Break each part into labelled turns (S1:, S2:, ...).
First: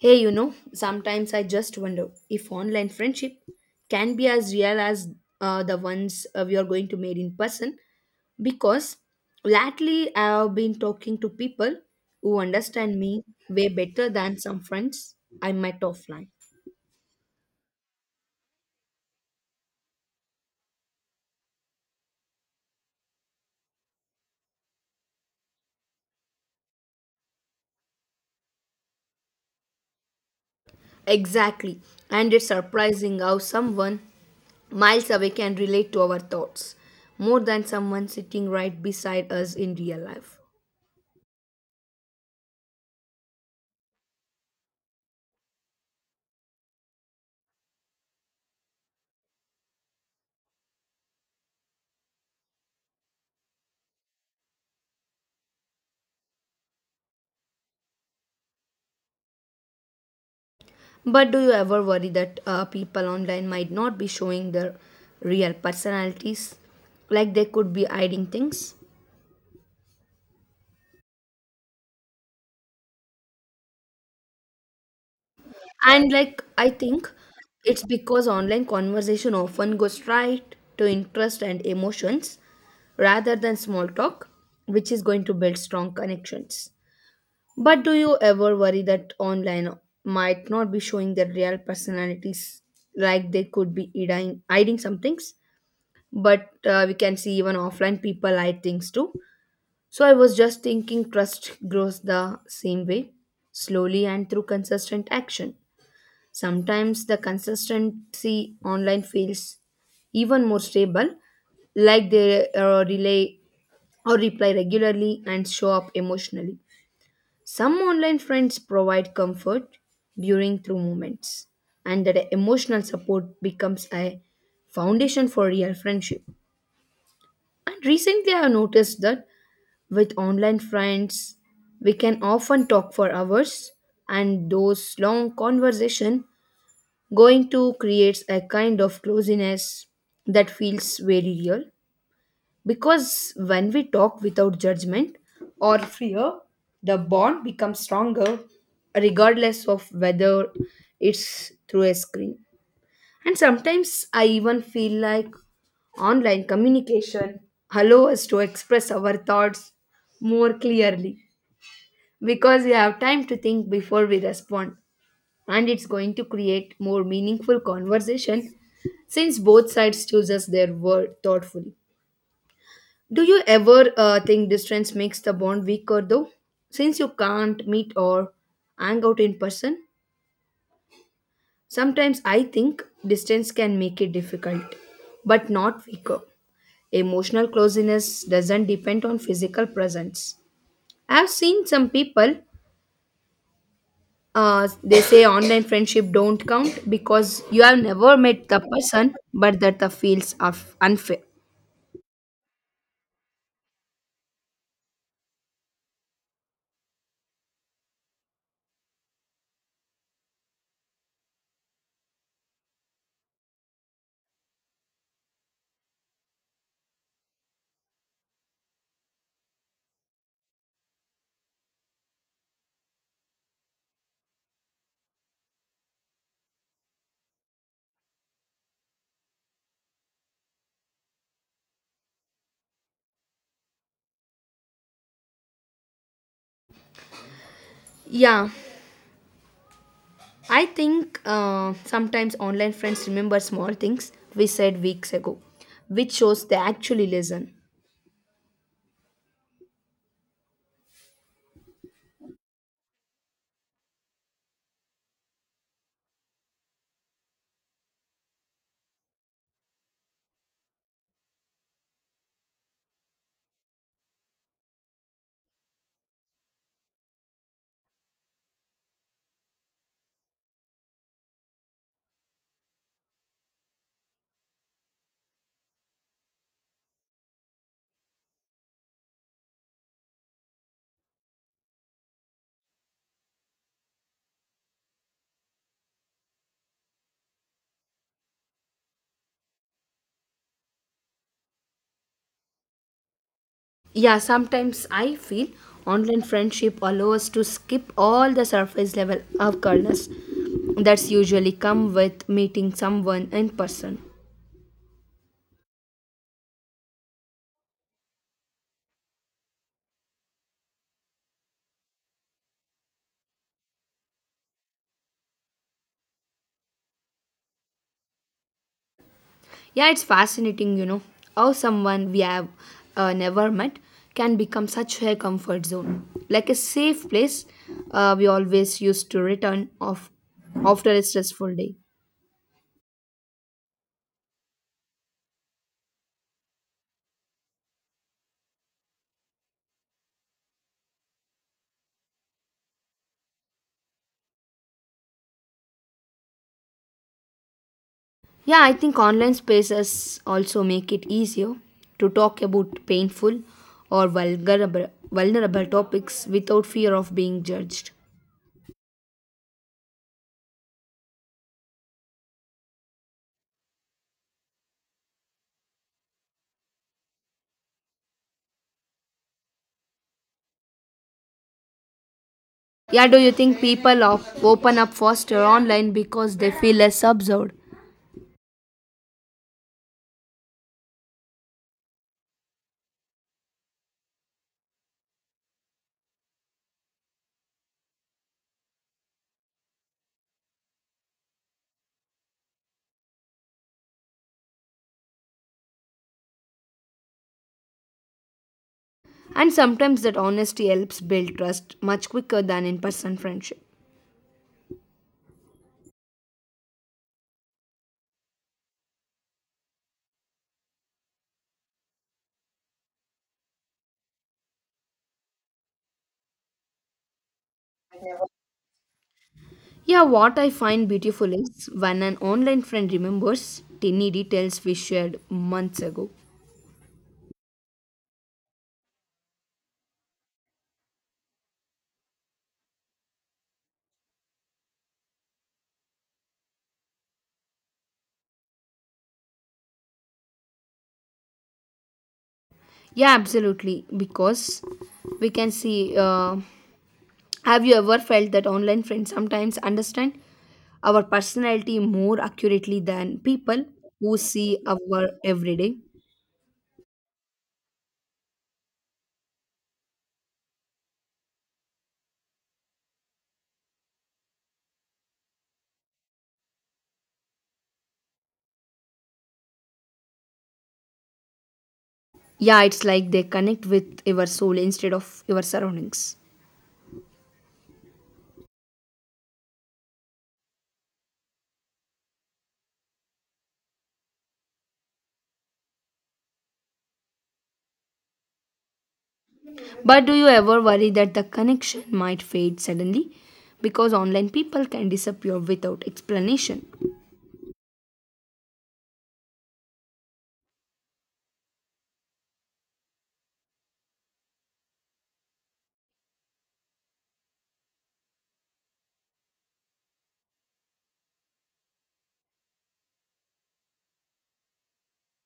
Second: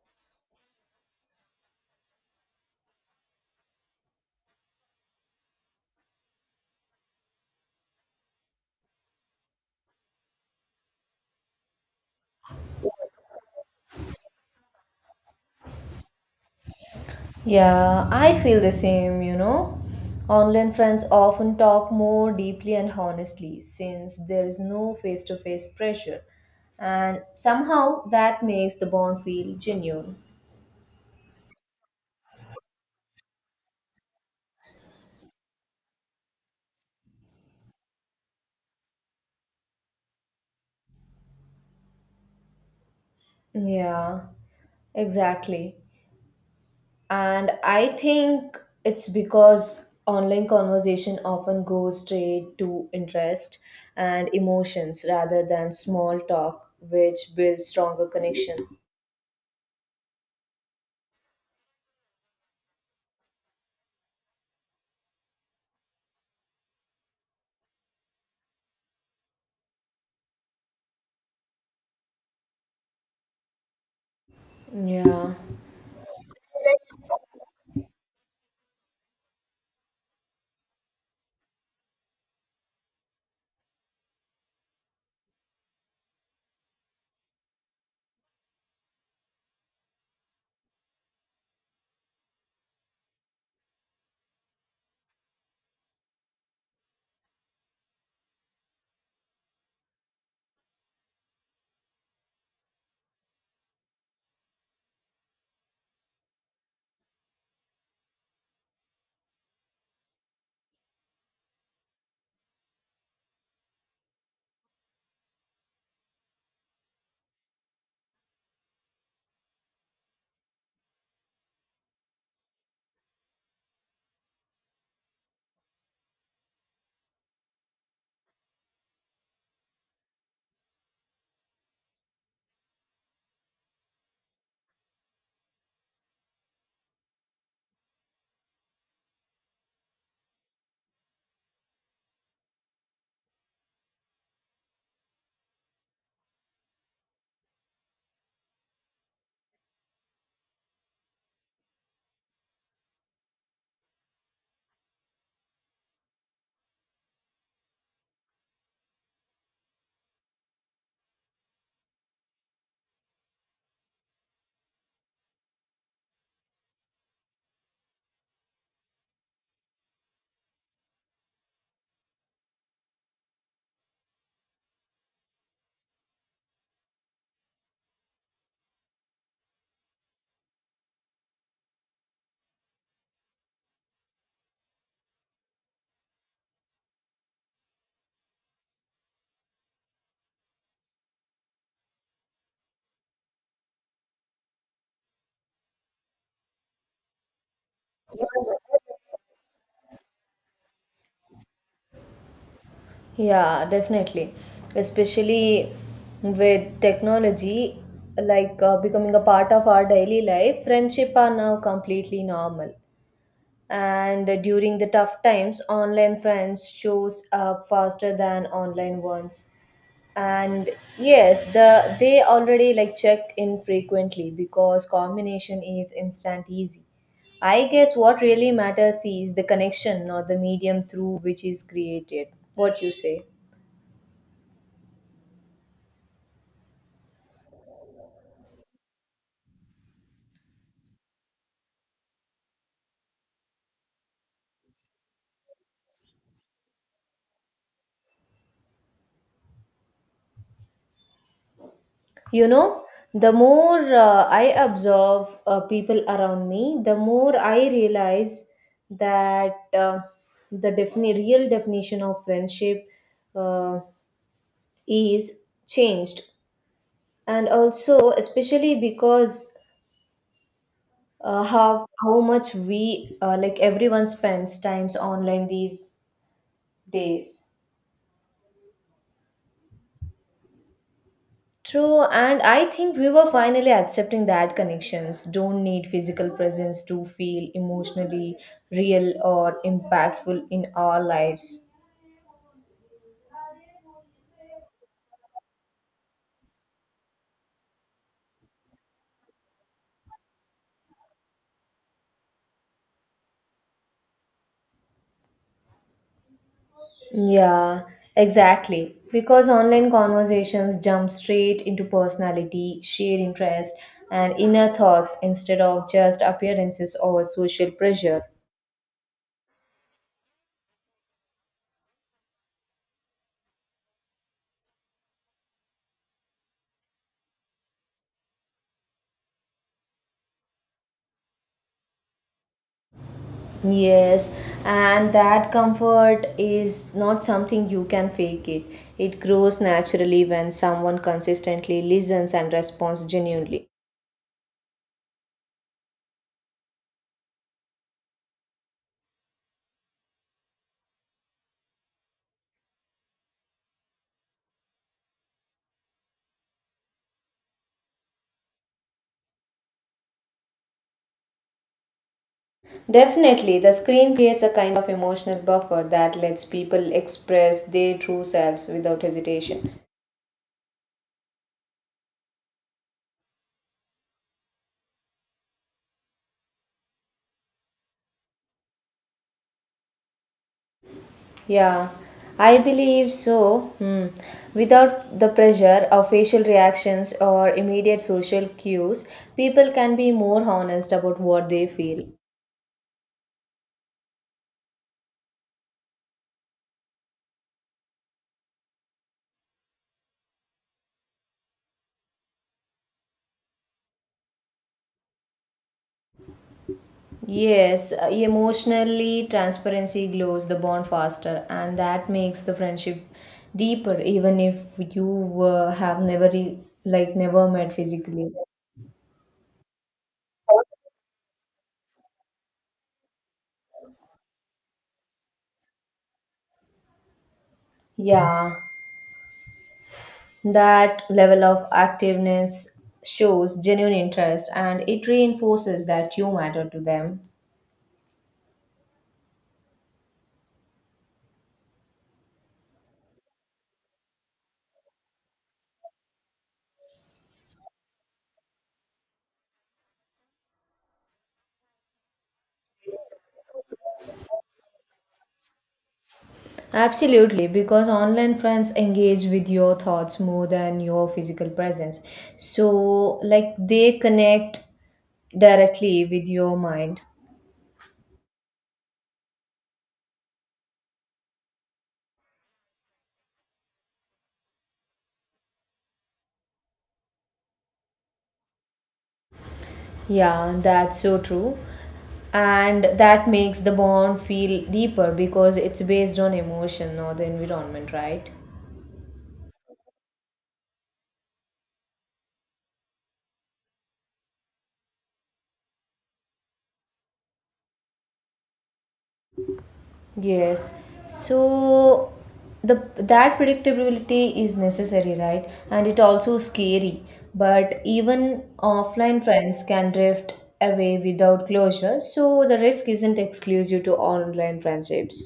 S1: Hey, you know, sometimes I just wonder if online friendship can be as real as the ones we are going to meet in person because lately I have been talking to people who understand me way better than some friends I met offline.
S2: Yeah, I feel the same, you know. Online friends often talk more deeply and honestly since there is no face to face pressure, and somehow that makes the bond feel genuine.
S1: Exactly, and it's surprising how someone miles away can relate to our thoughts more than someone sitting right beside us in real life.
S2: Yeah, exactly. And I think it's because online conversation often goes straight to interest and emotions rather than small talk, which builds stronger connection.
S1: But do you ever worry that people online might not be showing their real personalities? Like they could be hiding things?
S2: Yeah.
S1: And like I think it's because online conversation often goes straight to interest and emotions rather than small talk, which is going to build strong connections. But do you ever worry that online might not be showing their real personalities? Like they could be hiding some things? But we can see even offline people like things too. So I was just thinking trust grows the same way, slowly and through consistent action. Sometimes the consistency online feels even more stable, like they relay or reply regularly and show up emotionally. Some online friends provide comfort during through moments, and that emotional support becomes a foundation for real friendship. And recently, I have noticed that with online friends, we can often talk for hours, and those long conversation going to creates a kind of closeness that feels very real. Because when we talk without judgment or fear, the bond becomes stronger, regardless of whether it's through a screen. And sometimes I even feel like online communication allows us to express our thoughts more clearly because we have time to think before we respond. And it's going to create more meaningful conversation since both sides chooses their word thoughtfully. Do you ever think distance makes the bond weaker though? Since you can't meet or hang out in person, sometimes I think distance can make it difficult, but not weaker. Emotional closeness doesn't depend on physical presence. I've seen some people they say online friendship don't count because you have never met the person, but that the feels are unfair.
S2: Yeah, definitely. Especially with technology becoming a part of our daily life, friendship are now completely normal. And during the tough times, online friends shows up faster than online ones. And yes, the they already like check in frequently because combination is instant easy. I guess what really matters is the connection, not the medium through which is created. What you say?
S1: Yeah, I think sometimes online friends remember small things we said weeks ago, which shows they actually listen.
S2: You know, the more I observe people around me, the more I realize that the real definition of friendship uh, is changed. And also, especially because how much we, like everyone spends times online these days. True, and I think we were finally accepting that connections don't need physical presence to feel emotionally real or impactful in our lives.
S1: Yeah, sometimes I feel online friendship allow us to skip all the surface level of coldness that's usually come with meeting someone in person.
S2: Yeah, exactly. Because online conversations jump straight into personality, shared interest, and inner thoughts instead of just appearances or social pressure.
S1: Yeah, it's fascinating, you know, how someone we have never met can become such a comfort zone, like a safe place we always used to return of after a stressful day.
S2: Yes, and that comfort is not something you can fake it. It grows naturally when someone consistently listens and responds genuinely.
S1: Yeah, I think online spaces also make it easier to talk about painful or vulnerable topics without fear of being judged.
S2: Definitely, the screen creates a kind of emotional buffer that lets people express their true selves without hesitation.
S1: Yeah, do you think open up faster online because they feel less observed?
S2: Yeah, I believe so. Hmm. Without the pressure of facial reactions or immediate social cues, people can be more honest about what they feel.
S1: And sometimes that honesty helps build trust much quicker than in person friendship.
S2: Yes, emotionally, transparency glows the bond faster, and that makes the friendship deeper, even if you have never like never met physically.
S1: Yeah, what I find beautiful is when an online friend remembers tiny details we shared months ago.
S2: Yeah, that level of activeness shows genuine interest, and it reinforces that you matter to them.
S1: Yeah, absolutely, because we can see. Have you ever felt that online friends sometimes understand our personality more accurately than people who see our everyday?
S2: Absolutely, because online friends engage with your thoughts more than your physical presence. So, like, they connect directly with your mind.
S1: Yeah, it's like they connect with your soul instead of your surroundings.
S2: Yeah, that's so true. And that makes the bond feel deeper because it's based on emotion, not the environment, right?
S1: But do you ever worry that the connection might fade suddenly? Because online people can disappear without explanation.
S2: Yes. So the that predictability is necessary, right? And it also scary. But even offline friends can drift away without closure, so the risk isn't exclusive to online friendships.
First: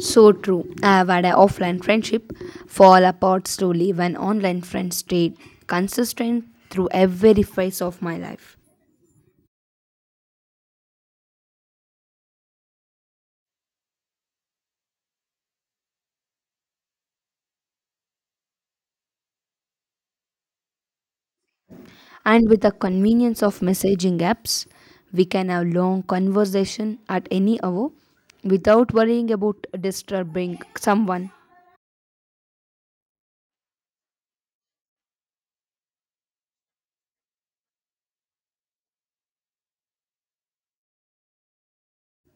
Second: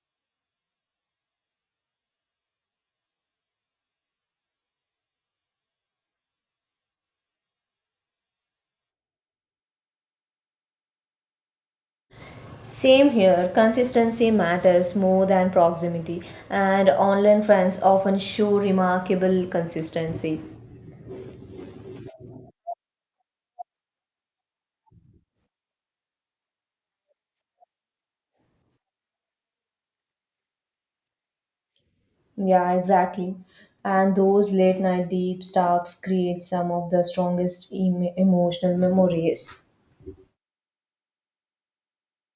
S1: So true. I have had an offline friendship fall apart slowly when online friends stayed consistent through every phase of my life.
S2: Same here, consistency matters more than proximity, and online friends often show remarkable consistency.
S1: And with the convenience of messaging apps, we can have long conversation at any hour without worrying about disturbing someone.
S2: Yeah, exactly. And those late night deep talks create some of the strongest emotional memories.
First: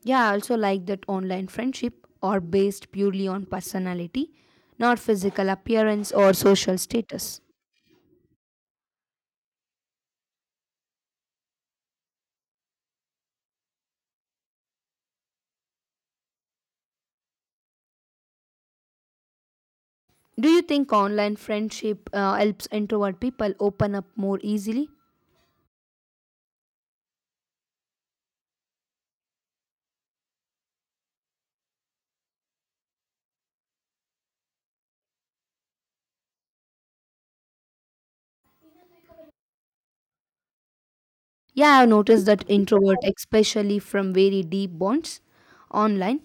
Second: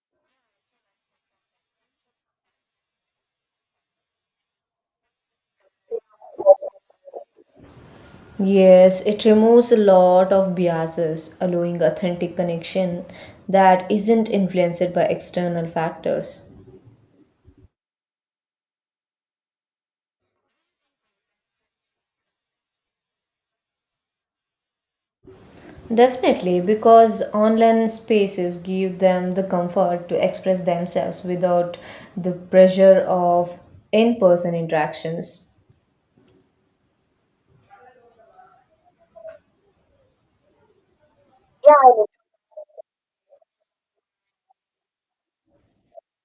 S1: Yeah, I also like that online friendship are based purely on personality, not physical appearance or social status.
S2: Yes, it removes a lot of biases, allowing authentic connection that isn't influenced by external factors.
S1: Do you think online friendship helps introvert people open up more easily?
S2: Definitely, because online spaces give them the comfort to express themselves without the pressure of in person interactions.
S1: Yeah, I've noticed that introvert, especially from very deep bonds online,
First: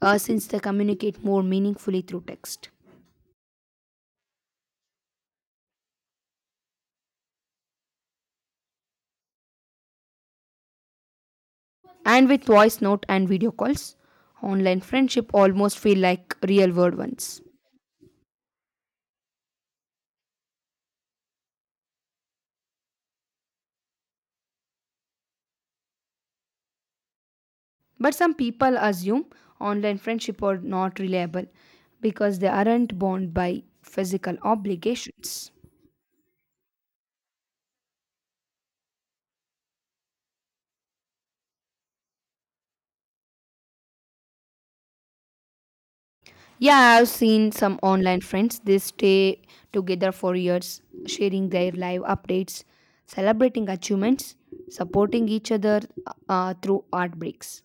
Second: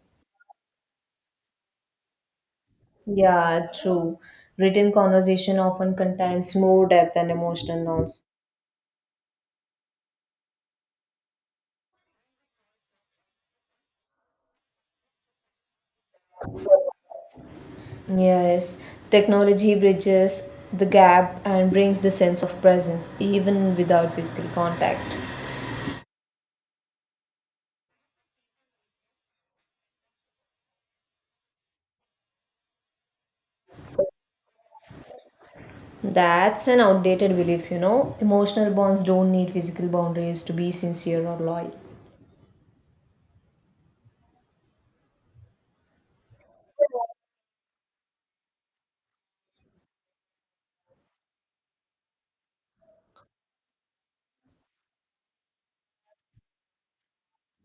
S1: since they communicate more meaningfully through text.
S2: Yeah, true. Written conversation often contains more depth and emotional notes.
S1: And with voice note and video calls online friendship almost feel like real world ones.
S2: Yes, technology bridges the gap and brings the sense of presence even without physical contact.
S1: But some people assume online friendship are not reliable because they aren't bound by physical obligations.
S2: That's an outdated belief, you know. Emotional bonds don't need physical boundaries to be sincere or loyal.
S1: Yeah, I've seen some online friends they stay together for years, sharing their live updates, celebrating achievements, supporting each other through heartbreaks.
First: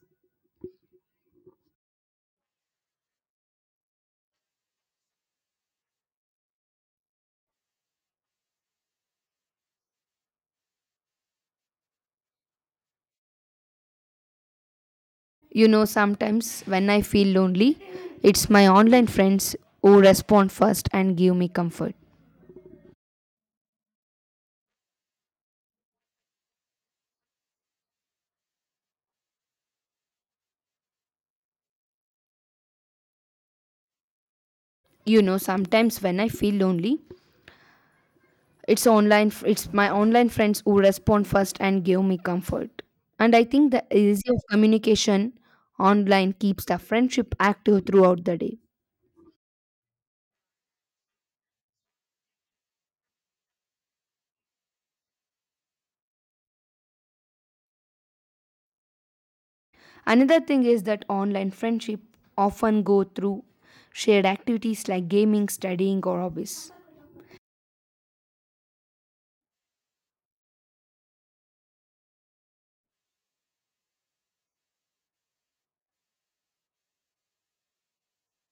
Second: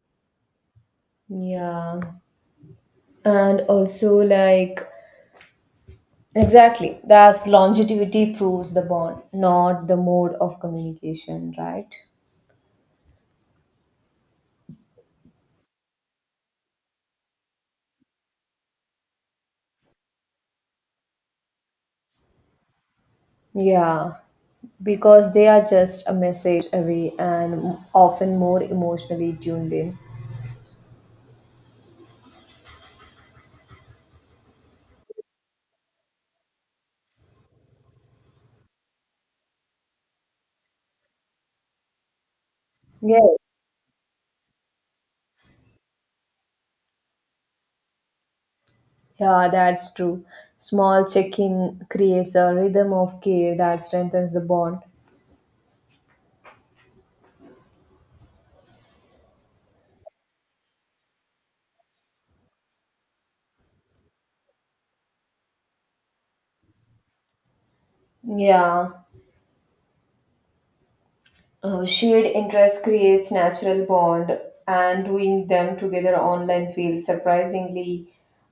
S2: Yeah. And also like exactly that's longevity proves the bond, not the mode of communication, right?
S1: You know, sometimes when I feel lonely, it's my online friends who respond first and give me comfort.
S2: Yeah, because they are just a message away and often more emotionally tuned in.
S1: You know, sometimes when I feel lonely, it's it's my online friends who respond first and give me comfort.
S2: Yeah.
S1: And I think the easy of communication online keeps the friendship active throughout the day.
S2: Yeah, that's true. Small check-in creates a rhythm of care that strengthens the bond.
S1: Another thing is that online friendship often go through shared activities like gaming, studying or hobbies.
S2: Yeah. Shared interest creates natural bond and doing them together online feels surprisingly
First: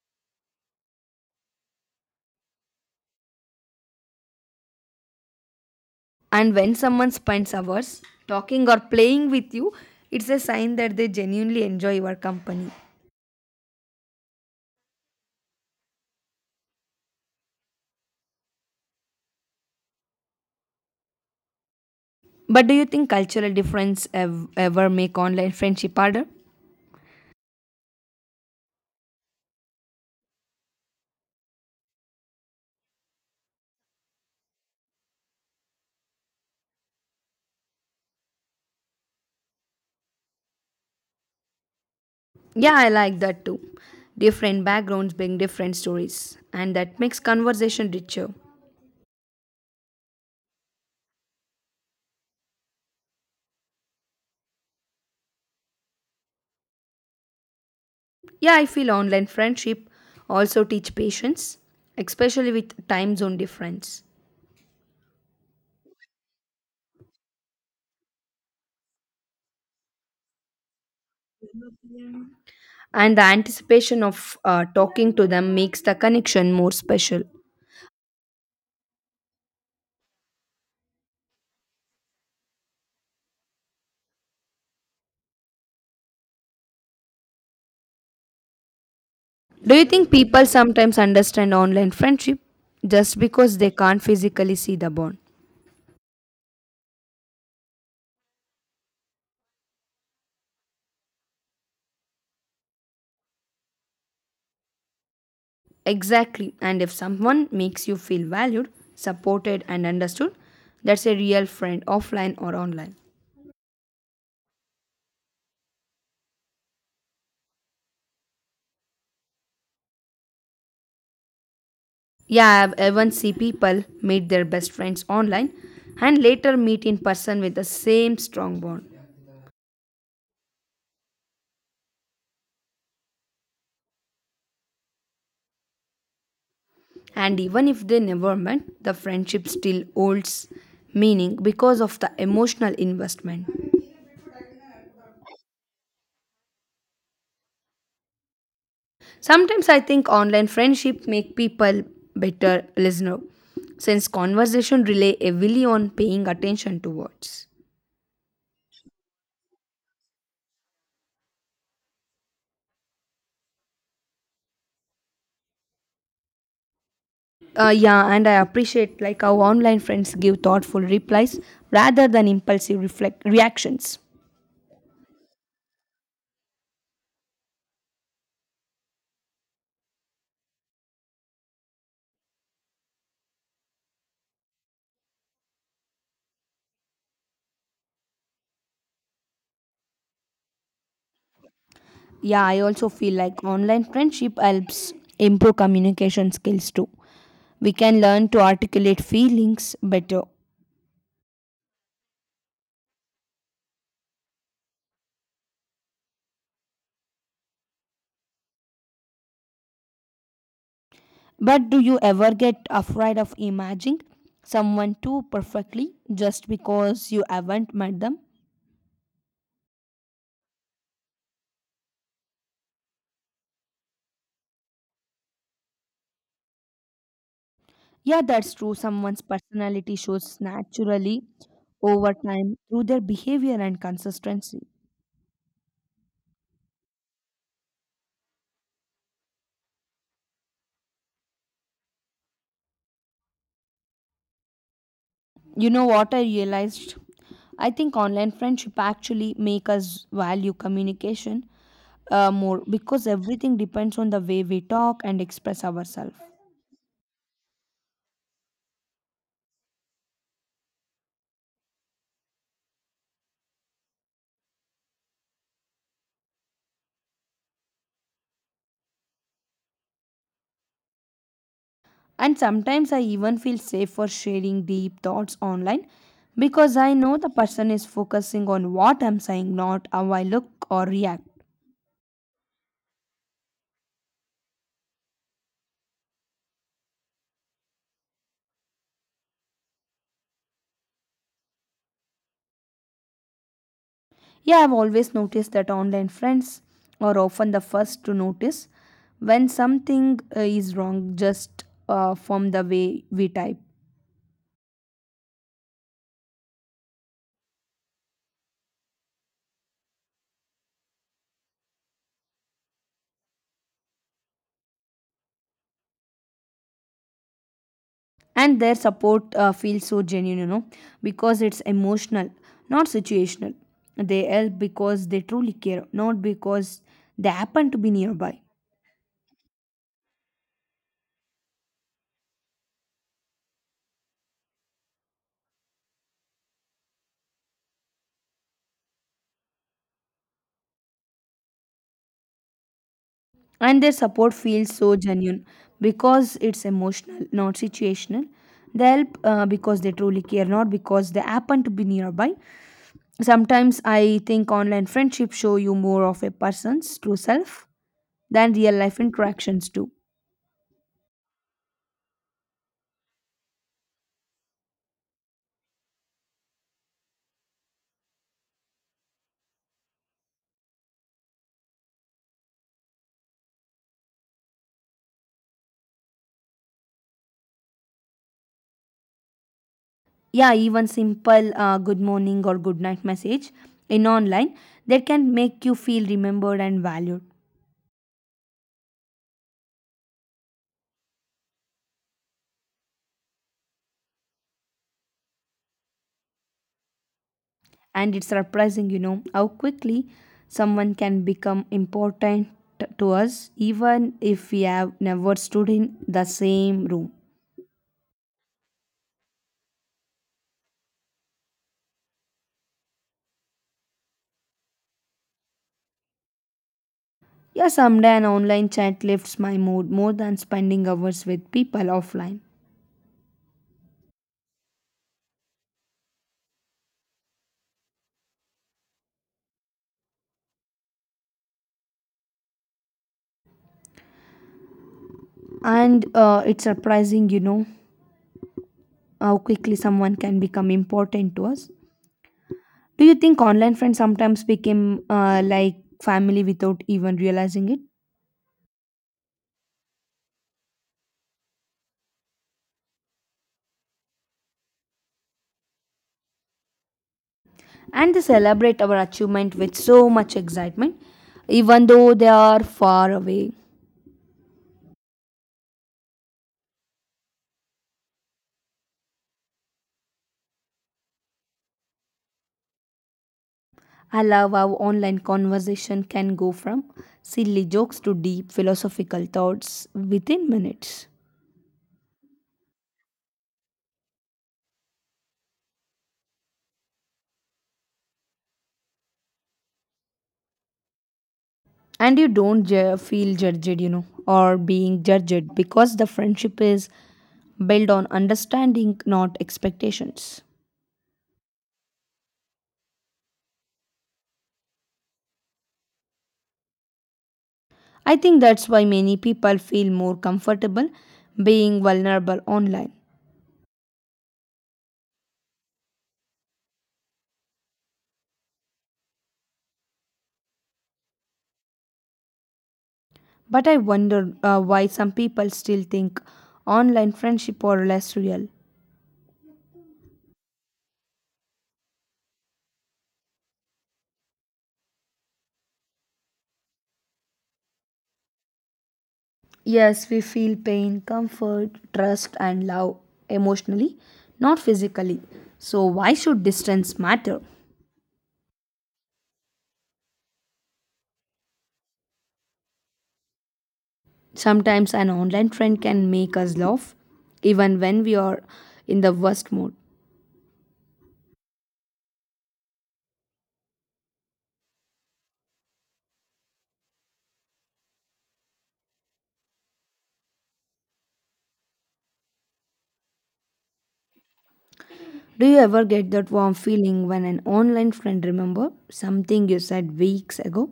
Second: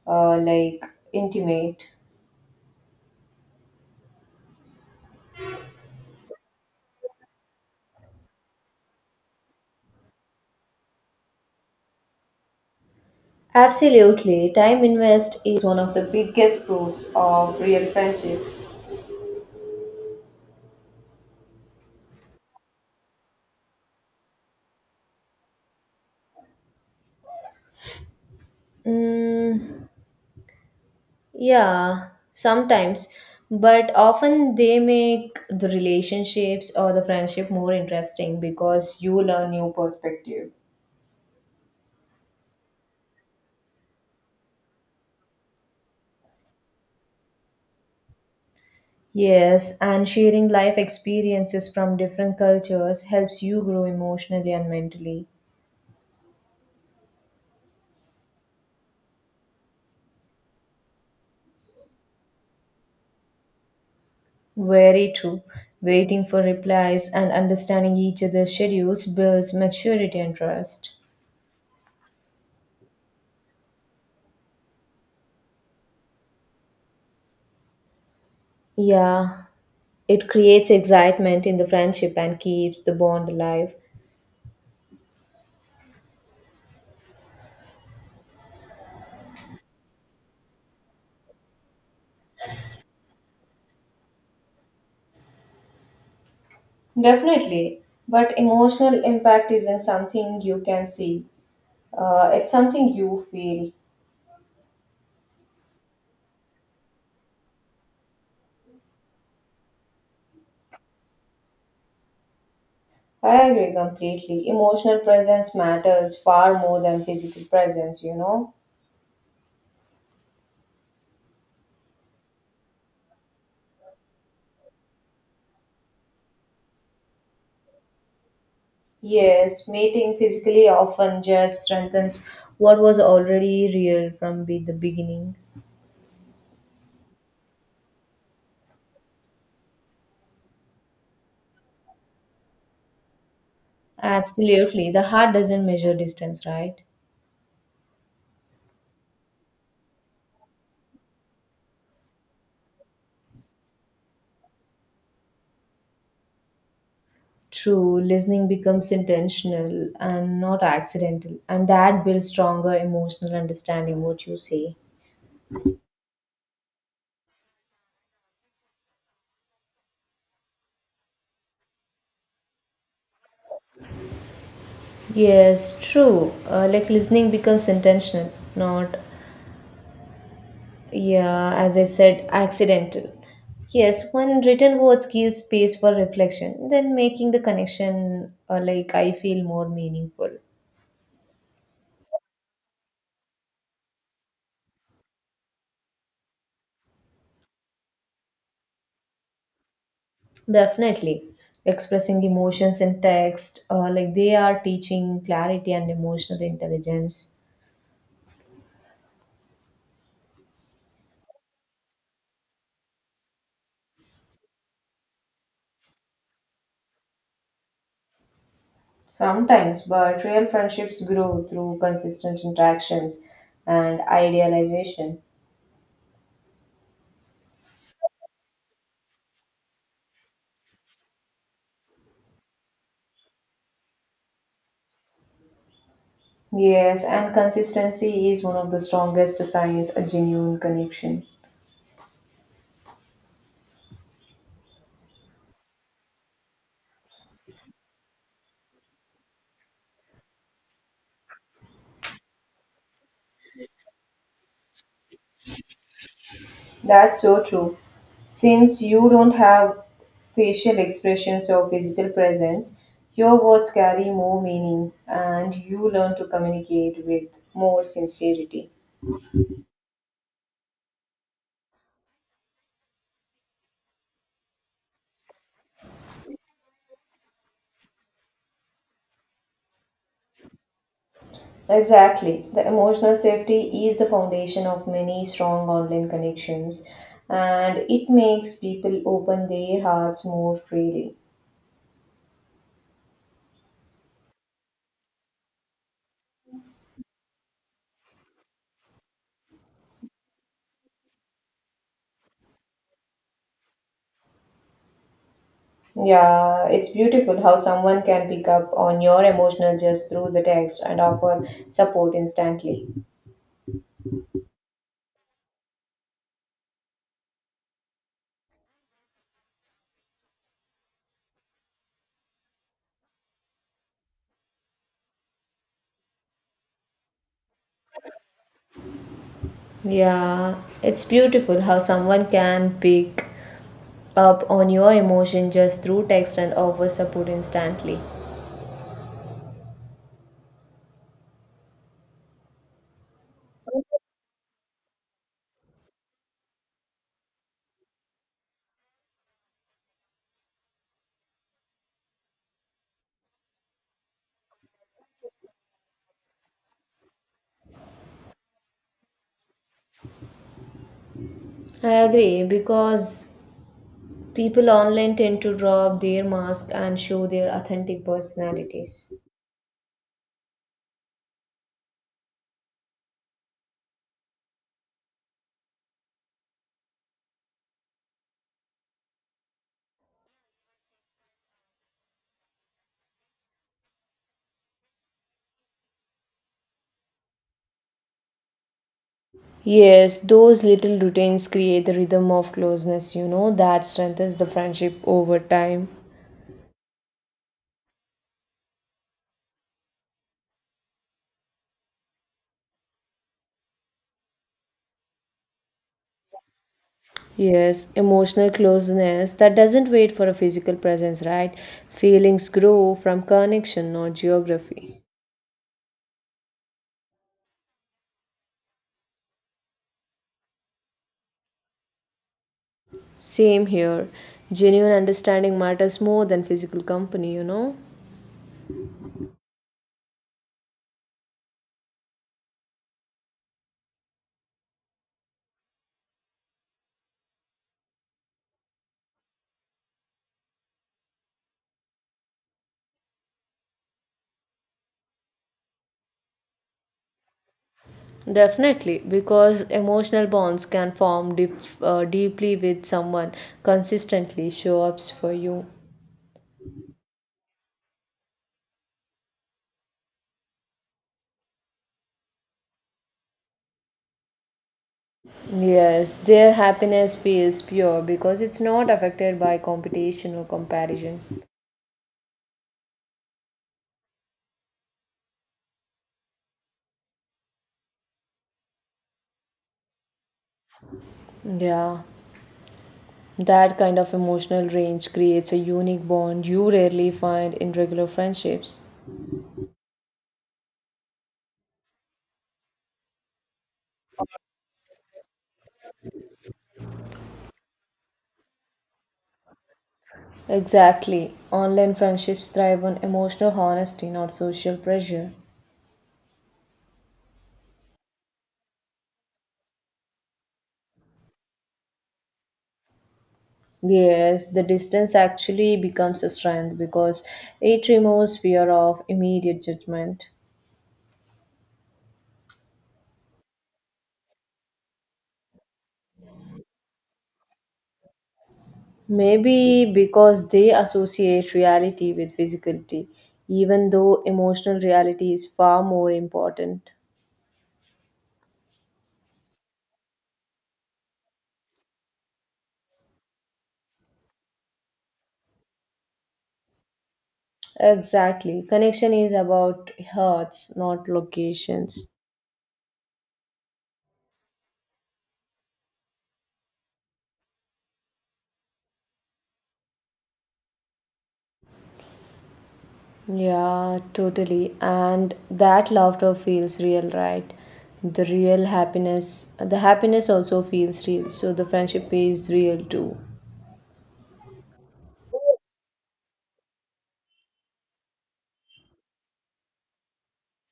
S2: like intimate.
S1: And when someone spends hours talking or playing with you, it's a sign that they genuinely enjoy your company.
S2: Absolutely. Time invest is one of the biggest proofs of real friendship.
S1: But do you think cultural difference ever make online friendship harder?
S2: Mm, yeah, sometimes, but often they make the relationships or the friendship more interesting because you learn new perspective.
S1: Yeah, I like that too. Different backgrounds bring different stories, and that makes conversation richer.
S2: Yes, and sharing life experiences from different cultures helps you grow emotionally and mentally.
S1: Yeah, I feel online friendship also teach patience, especially with time zone difference.
S2: Very true. Waiting for replies and understanding each other's schedules builds maturity and trust.
S1: And the anticipation of talking to them makes the connection more special.
S2: Yeah, it creates excitement in the friendship and keeps the bond alive.
S1: Do you think people sometimes understand online friendship just because they can't physically see the bond?
S2: Definitely, but emotional impact isn't something you can see, it's something you feel.
S1: Exactly. And if someone makes you feel valued, supported, and understood, that's a real friend offline or online.
S2: I agree completely. Emotional presence matters far more than physical presence, you know?
S1: Yeah, I've even see people meet their best friends online and later meet in person with the same strong bond.
S2: Yes, meeting physically often just strengthens what was already real from the beginning.
S1: And even if they never met, the friendship still holds meaning because of the emotional investment.
S2: Absolutely. The heart doesn't measure distance, right?
S1: Sometimes I think online friendship make people better listener since conversation rely heavily on paying attention to words.
S2: True, listening becomes intentional and not accidental, and that builds stronger emotional understanding, what you say.
S1: Yeah, and I appreciate like how online friends give thoughtful replies rather than impulsive reflect reactions.
S2: Yes, true. Like listening becomes intentional, not, yeah, as I said, accidental. Yes, when written words give space for reflection, then making the connection, like I feel more meaningful.
S1: Yeah, I also feel like online friendship helps improve communication skills too. We can learn to articulate feelings better.
S2: Definitely, expressing emotions in text, like they are teaching clarity and emotional intelligence.
S1: But do you ever get afraid of imagining someone too perfectly just because you haven't met them?
S2: Sometimes, but real friendships grow through consistent interactions and idealization.
S1: Yeah, that's true. Someone's personality shows naturally over time through their behavior and consistency.
S2: Yes, and consistency is one of the strongest signs a genuine connection.
S1: You know what I realized? I think online friendship actually make us value communication more because everything depends on the way we talk and express ourselves.
S2: That's so true. Since you don't have facial expressions or physical presence, your words carry more meaning and you learn to communicate with more sincerity.
S1: And sometimes I even feel safe for sharing deep thoughts online because I know the person is focusing on what I'm saying, not how I look or react.
S2: Exactly. The emotional safety is the foundation of many strong online connections and it makes people open their hearts more freely.
S1: Yeah, I've always noticed that online friends are often the first to notice when something is wrong just from the way we type.
S2: Yeah, it's beautiful how someone can pick up on your emotional just through the text and offer support instantly.
S1: And their support feels so genuine, you know, because it's emotional, not situational. They help because they truly care, not because they happen to be nearby.
S2: Yeah, it's beautiful how someone can pick up on your emotion just through text and offer support instantly.
S1: And their support feels so genuine because it's emotional not situational. They help because they truly care not because they happen to be nearby. Sometimes I think online friendships show you more of a person's true self than real life interactions do.
S2: I agree because people online tend to drop their mask and show their authentic personalities.
S1: Yeah, even simple good morning or good night message in online that can make you feel remembered and valued.
S2: Yes, those little routines create the rhythm of closeness, you know, that strengthens the friendship over time.
S1: And it's surprising, you know, how quickly someone can become important to us even if we have never stood in the same room.
S2: Yes, emotional closeness that doesn't wait for a physical presence, right? Feelings grow from connection, not geography.
S1: Yeah, someday an online chat lifts my mood more than spending hours with people offline.
S2: Same here. Genuine understanding matters more than physical company, you know?
S1: And it's surprising, you know, how quickly someone can become important to us. Do you think online friends sometimes become like family without even realizing it?
S2: Definitely, because emotional bonds can form deep, deeply with someone consistently show ups for you.
S1: And they celebrate our achievement with so much excitement, even though they are far away.
S2: Yes, their happiness feels pure because it's not affected by competition or comparison.
S1: I love how online conversation can go from silly jokes to deep philosophical thoughts within minutes.
S2: Yeah, that kind of emotional range creates a unique bond you rarely find in regular friendships.
S1: And you don't feel judged, you know, or being judged because the friendship is built on understanding, not expectations.
S2: Exactly. Online friendships thrive on emotional honesty, not social pressure.
S1: I think that's why many people feel more comfortable being vulnerable online.
S2: Yes, the distance actually becomes a strength because it removes fear of immediate judgment.
S1: But I wonder why some people still think online friendship are less real.
S2: Maybe because they associate reality with physicality, even though emotional reality is far more important.
S1: Yes, we feel pain, comfort, trust, and love emotionally, not physically. So, why should distance matter?
S2: Exactly. Connection is about hearts, not locations.
S1: Sometimes an online friend can make us laugh, even when we are in the worst mood.
S2: Yeah, totally. And that laughter feels real, right? The real happiness, the happiness also feels real. So the friendship is real too.
S1: Do you ever get that warm feeling when an online friend remember something you said weeks ago?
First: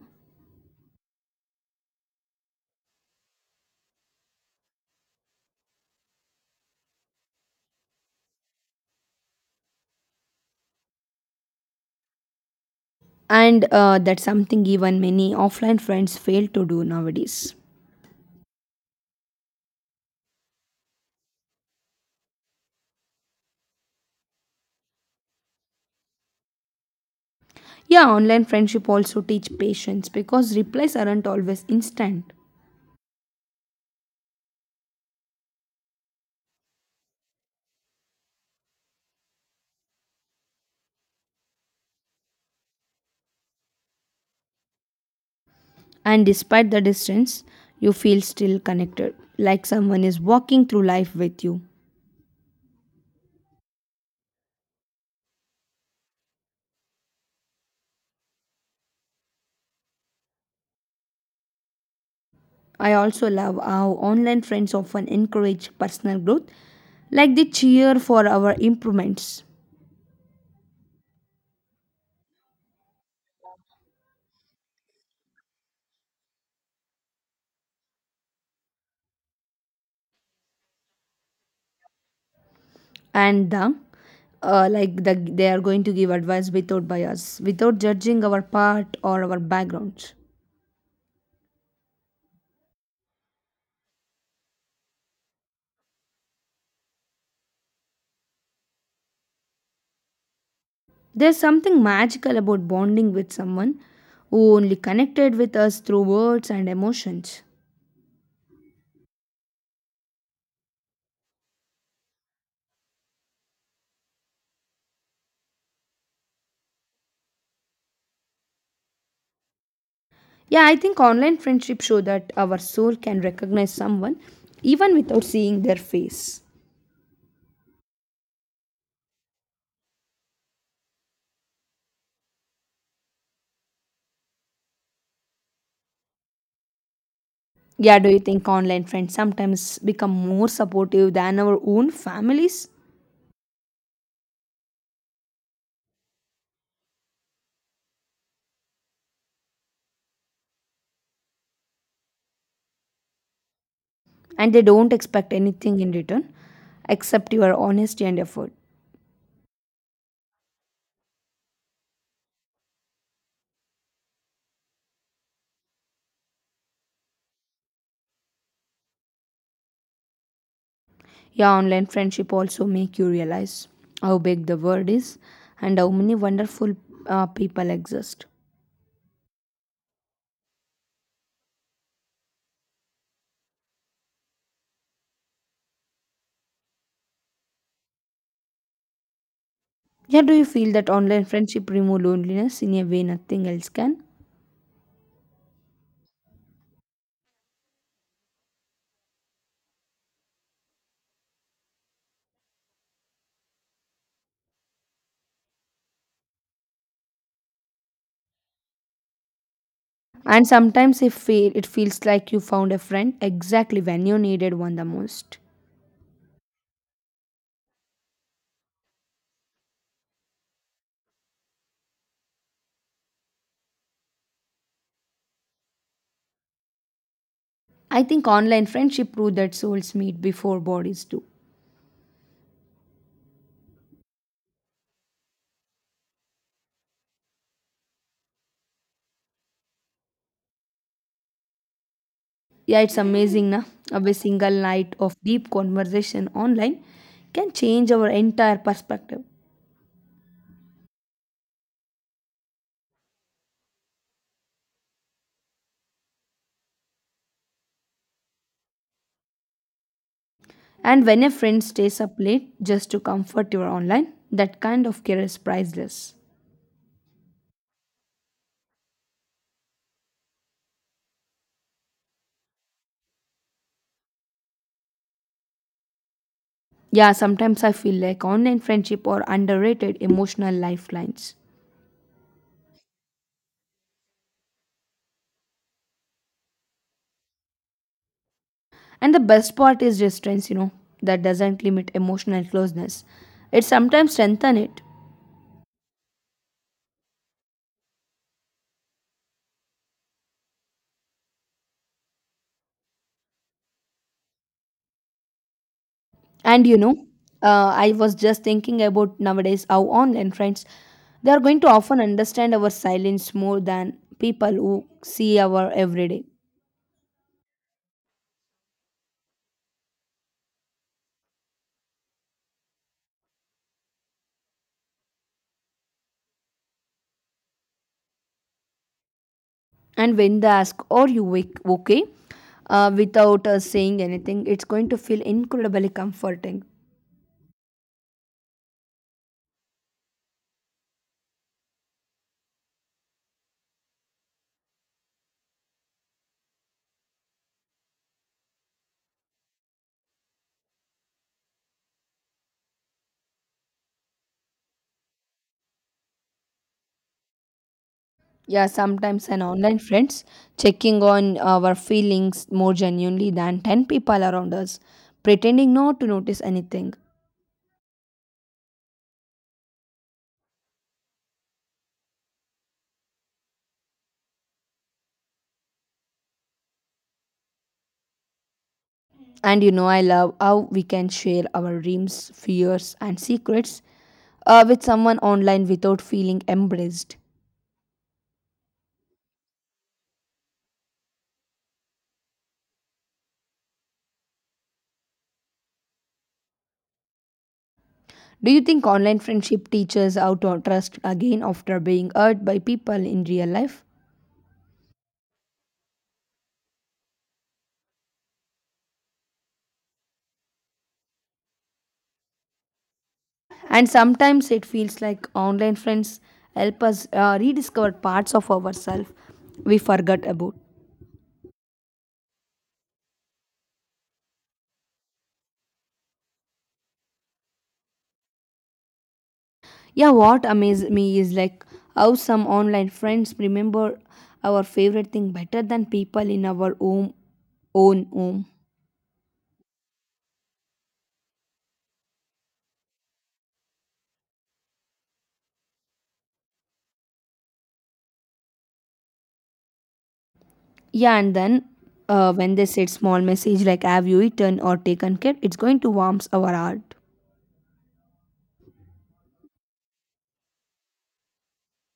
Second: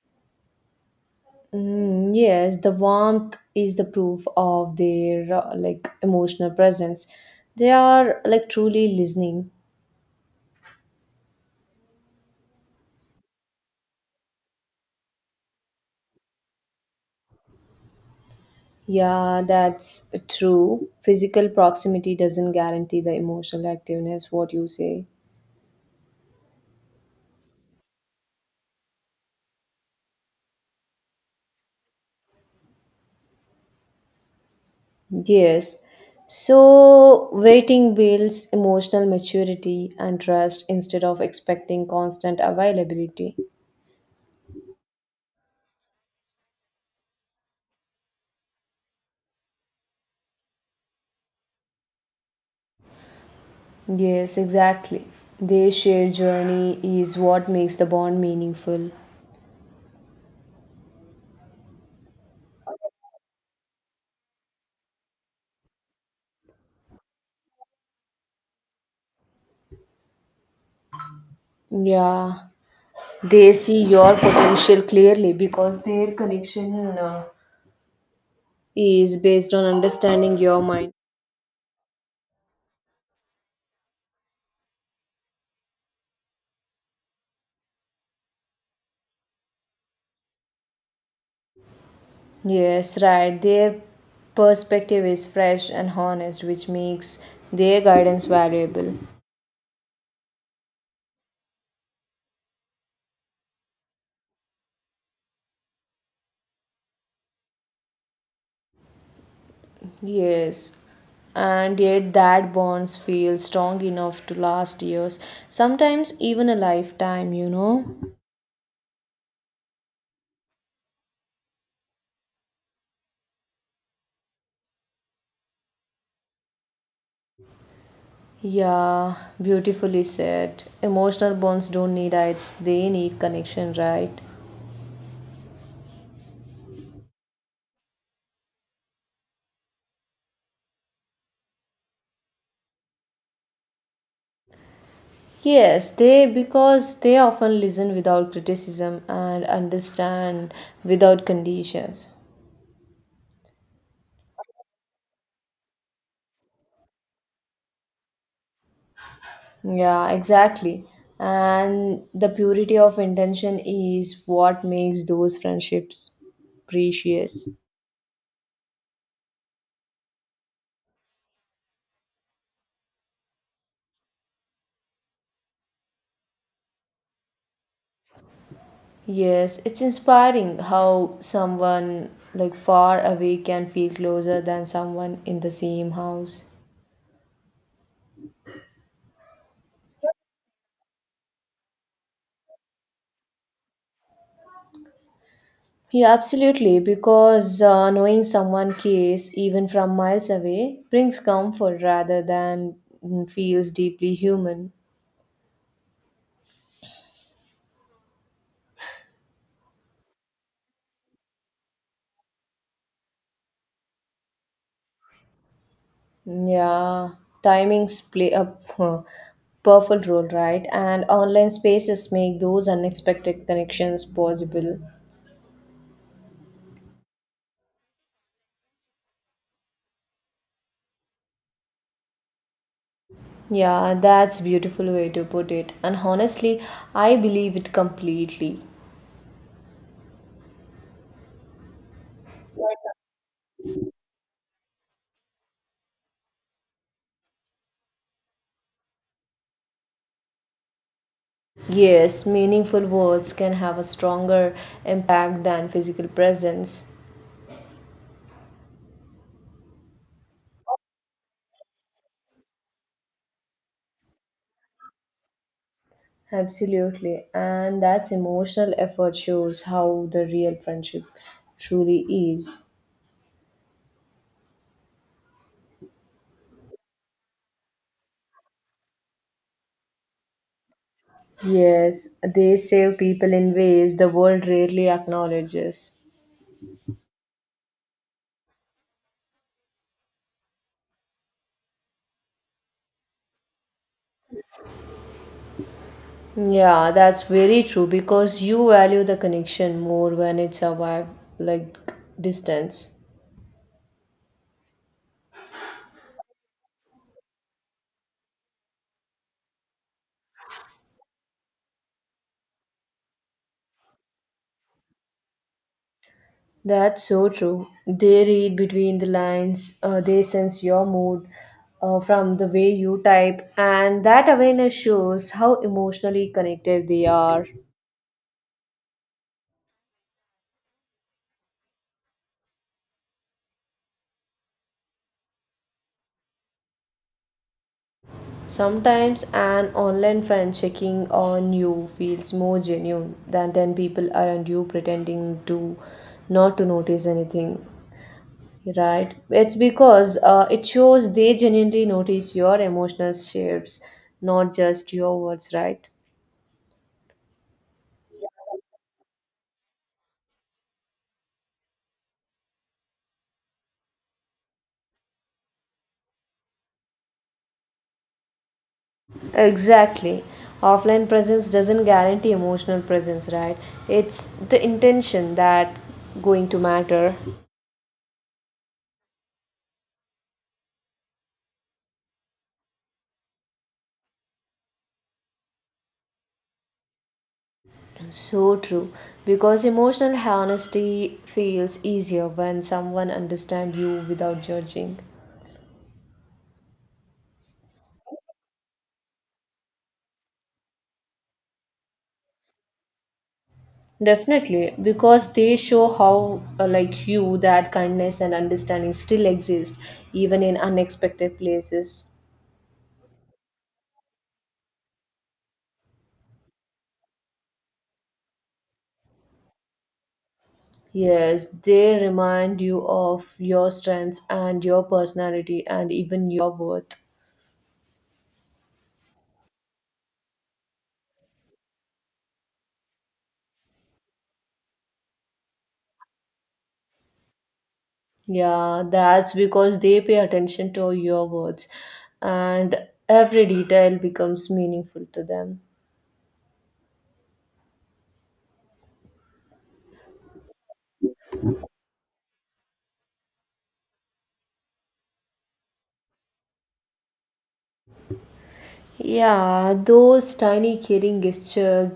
S2: Mm, yes, the warmth is the proof of their like emotional presence. They are like truly listening.
S1: And that's something even many offline friends fail to do nowadays.
S2: Yeah, that's true. Physical proximity doesn't guarantee the emotional activeness, what you say.
S1: Yeah, online friendship also teach patience because replies aren't always instant.
S2: Yes. So, waiting builds emotional maturity and trust instead of expecting constant availability.
S1: And despite the distance, you feel still connected, like someone is walking through life with you.
S2: Yes, exactly. Their shared journey is what makes the bond meaningful.
S1: I also love how online friends often encourage personal growth, like they cheer for our improvements.
S2: Yeah, they see your potential clearly because their connection is based on understanding your mind.
S1: And they are going to give advice without bias, without judging our part or our backgrounds.
S2: Yes, right. Their perspective is fresh and honest, which makes their guidance valuable.
S1: There's something magical about bonding with someone who only connected with us through words and emotions.
S2: Yes, and yet that bonds feel strong enough to last years, sometimes even a lifetime, you know?
S1: Yeah, I think online friendships show that our soul can recognize someone even without seeing their face.
S2: Yeah, beautifully said. Emotional bonds don't need heights, they need connection, right?
S1: Yeah, do you think online friends sometimes become more supportive than our own families?
S2: Yes, they because they often listen without criticism and understand without conditions.
S1: And they don't expect anything in return except your honesty and effort.
S2: Yeah, exactly. And the purity of intention is what makes those friendships precious.
S1: Yeah, online friendship also make you realize how big the world is and how many wonderful people exist.
S2: Yes, it's inspiring how someone like far away can feel closer than someone in the same house.
S1: Yeah, do you feel that online friendship remove loneliness in a way nothing else can?
S2: Yeah, absolutely, because knowing someone cares even from miles away brings comfort rather than, mm, feels deeply human.
S1: And sometimes it feels like you found a friend exactly when you needed one the most.
S2: Yeah, timings play a powerful role, right? And online spaces make those unexpected connections possible.
S1: I think online friendship proved that souls meet before bodies do.
S2: Yeah, that's beautiful way to put it. And honestly, I believe it completely.
S1: Yeah, it's amazing, na? Of a single night of deep conversation online can change our entire perspective.
S2: Yes, meaningful words can have a stronger impact than physical presence.
S1: And when a friend stays up late just to comfort you online, that kind of care is priceless.
S2: Absolutely. And that's emotional effort shows how the real friendship truly is.
S1: Yeah, sometimes I feel like online friendship are underrated emotional lifelines.
S2: Yes, they save people in ways the world rarely acknowledges.
S1: And the best part is distance, you know, that doesn't limit emotional closeness. It sometimes strengthens it.
S2: Yeah, that's very true because you value the connection more when it's survive like distance.
S1: And you know, I was just thinking about nowadays how online friends they are going to often understand our silence more than people who see our everyday.
S2: That's so true. They read between the lines, they sense your mood from the way you type, and that awareness shows how emotionally connected they are.
S1: And when they ask, "Are you okay?" Without us saying anything, it's going to feel incredibly comforting.
S2: Sometimes an online friend checking on you feels more genuine than 10 people around you pretending to not to notice anything. Right. It's because it shows they genuinely notice your emotional shifts, not just your words, right?
S1: Yeah, sometimes an online friends checking on our feelings more genuinely than 10 people around us, pretending not to notice anything.
S2: Exactly. Offline presence doesn't guarantee emotional presence, right? It's the intention that going to matter.
S1: And you know, I love how we can share our dreams, fears, and secrets with someone online without feeling embraced.
S2: So true. Because emotional honesty feels easier when someone understands you without judging.
S1: Do you think online friendship teaches how to trust again after being hurt by people in real life?
S2: Definitely, because they show how, like you, that kindness and understanding still exist, even in unexpected places.
S1: And sometimes it feels like online friends help us rediscover parts of ourselves we forgot about.
S2: Yes, they remind you of your strengths and your personality and even your worth.
S1: Yeah, what amazed me is like how some online friends remember our favorite thing better than people in our own home.
S2: Yeah, that's because they pay attention to your words and every detail becomes meaningful to them.
S1: Yeah, and then when they said small message like "Have you eaten or taken care?" it's going to warms our heart.
S2: Yeah, those tiny caring gestures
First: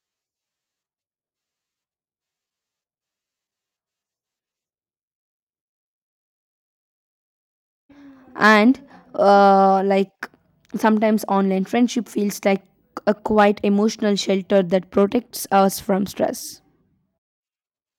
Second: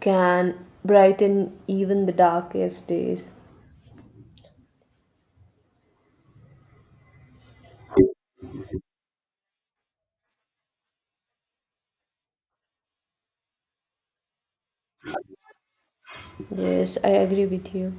S2: can brighten even the darkest days.
S1: And uh, like sometimes online friendship feels like a quite emotional shelter that protects us from stress.
S2: Yes, I agree with you.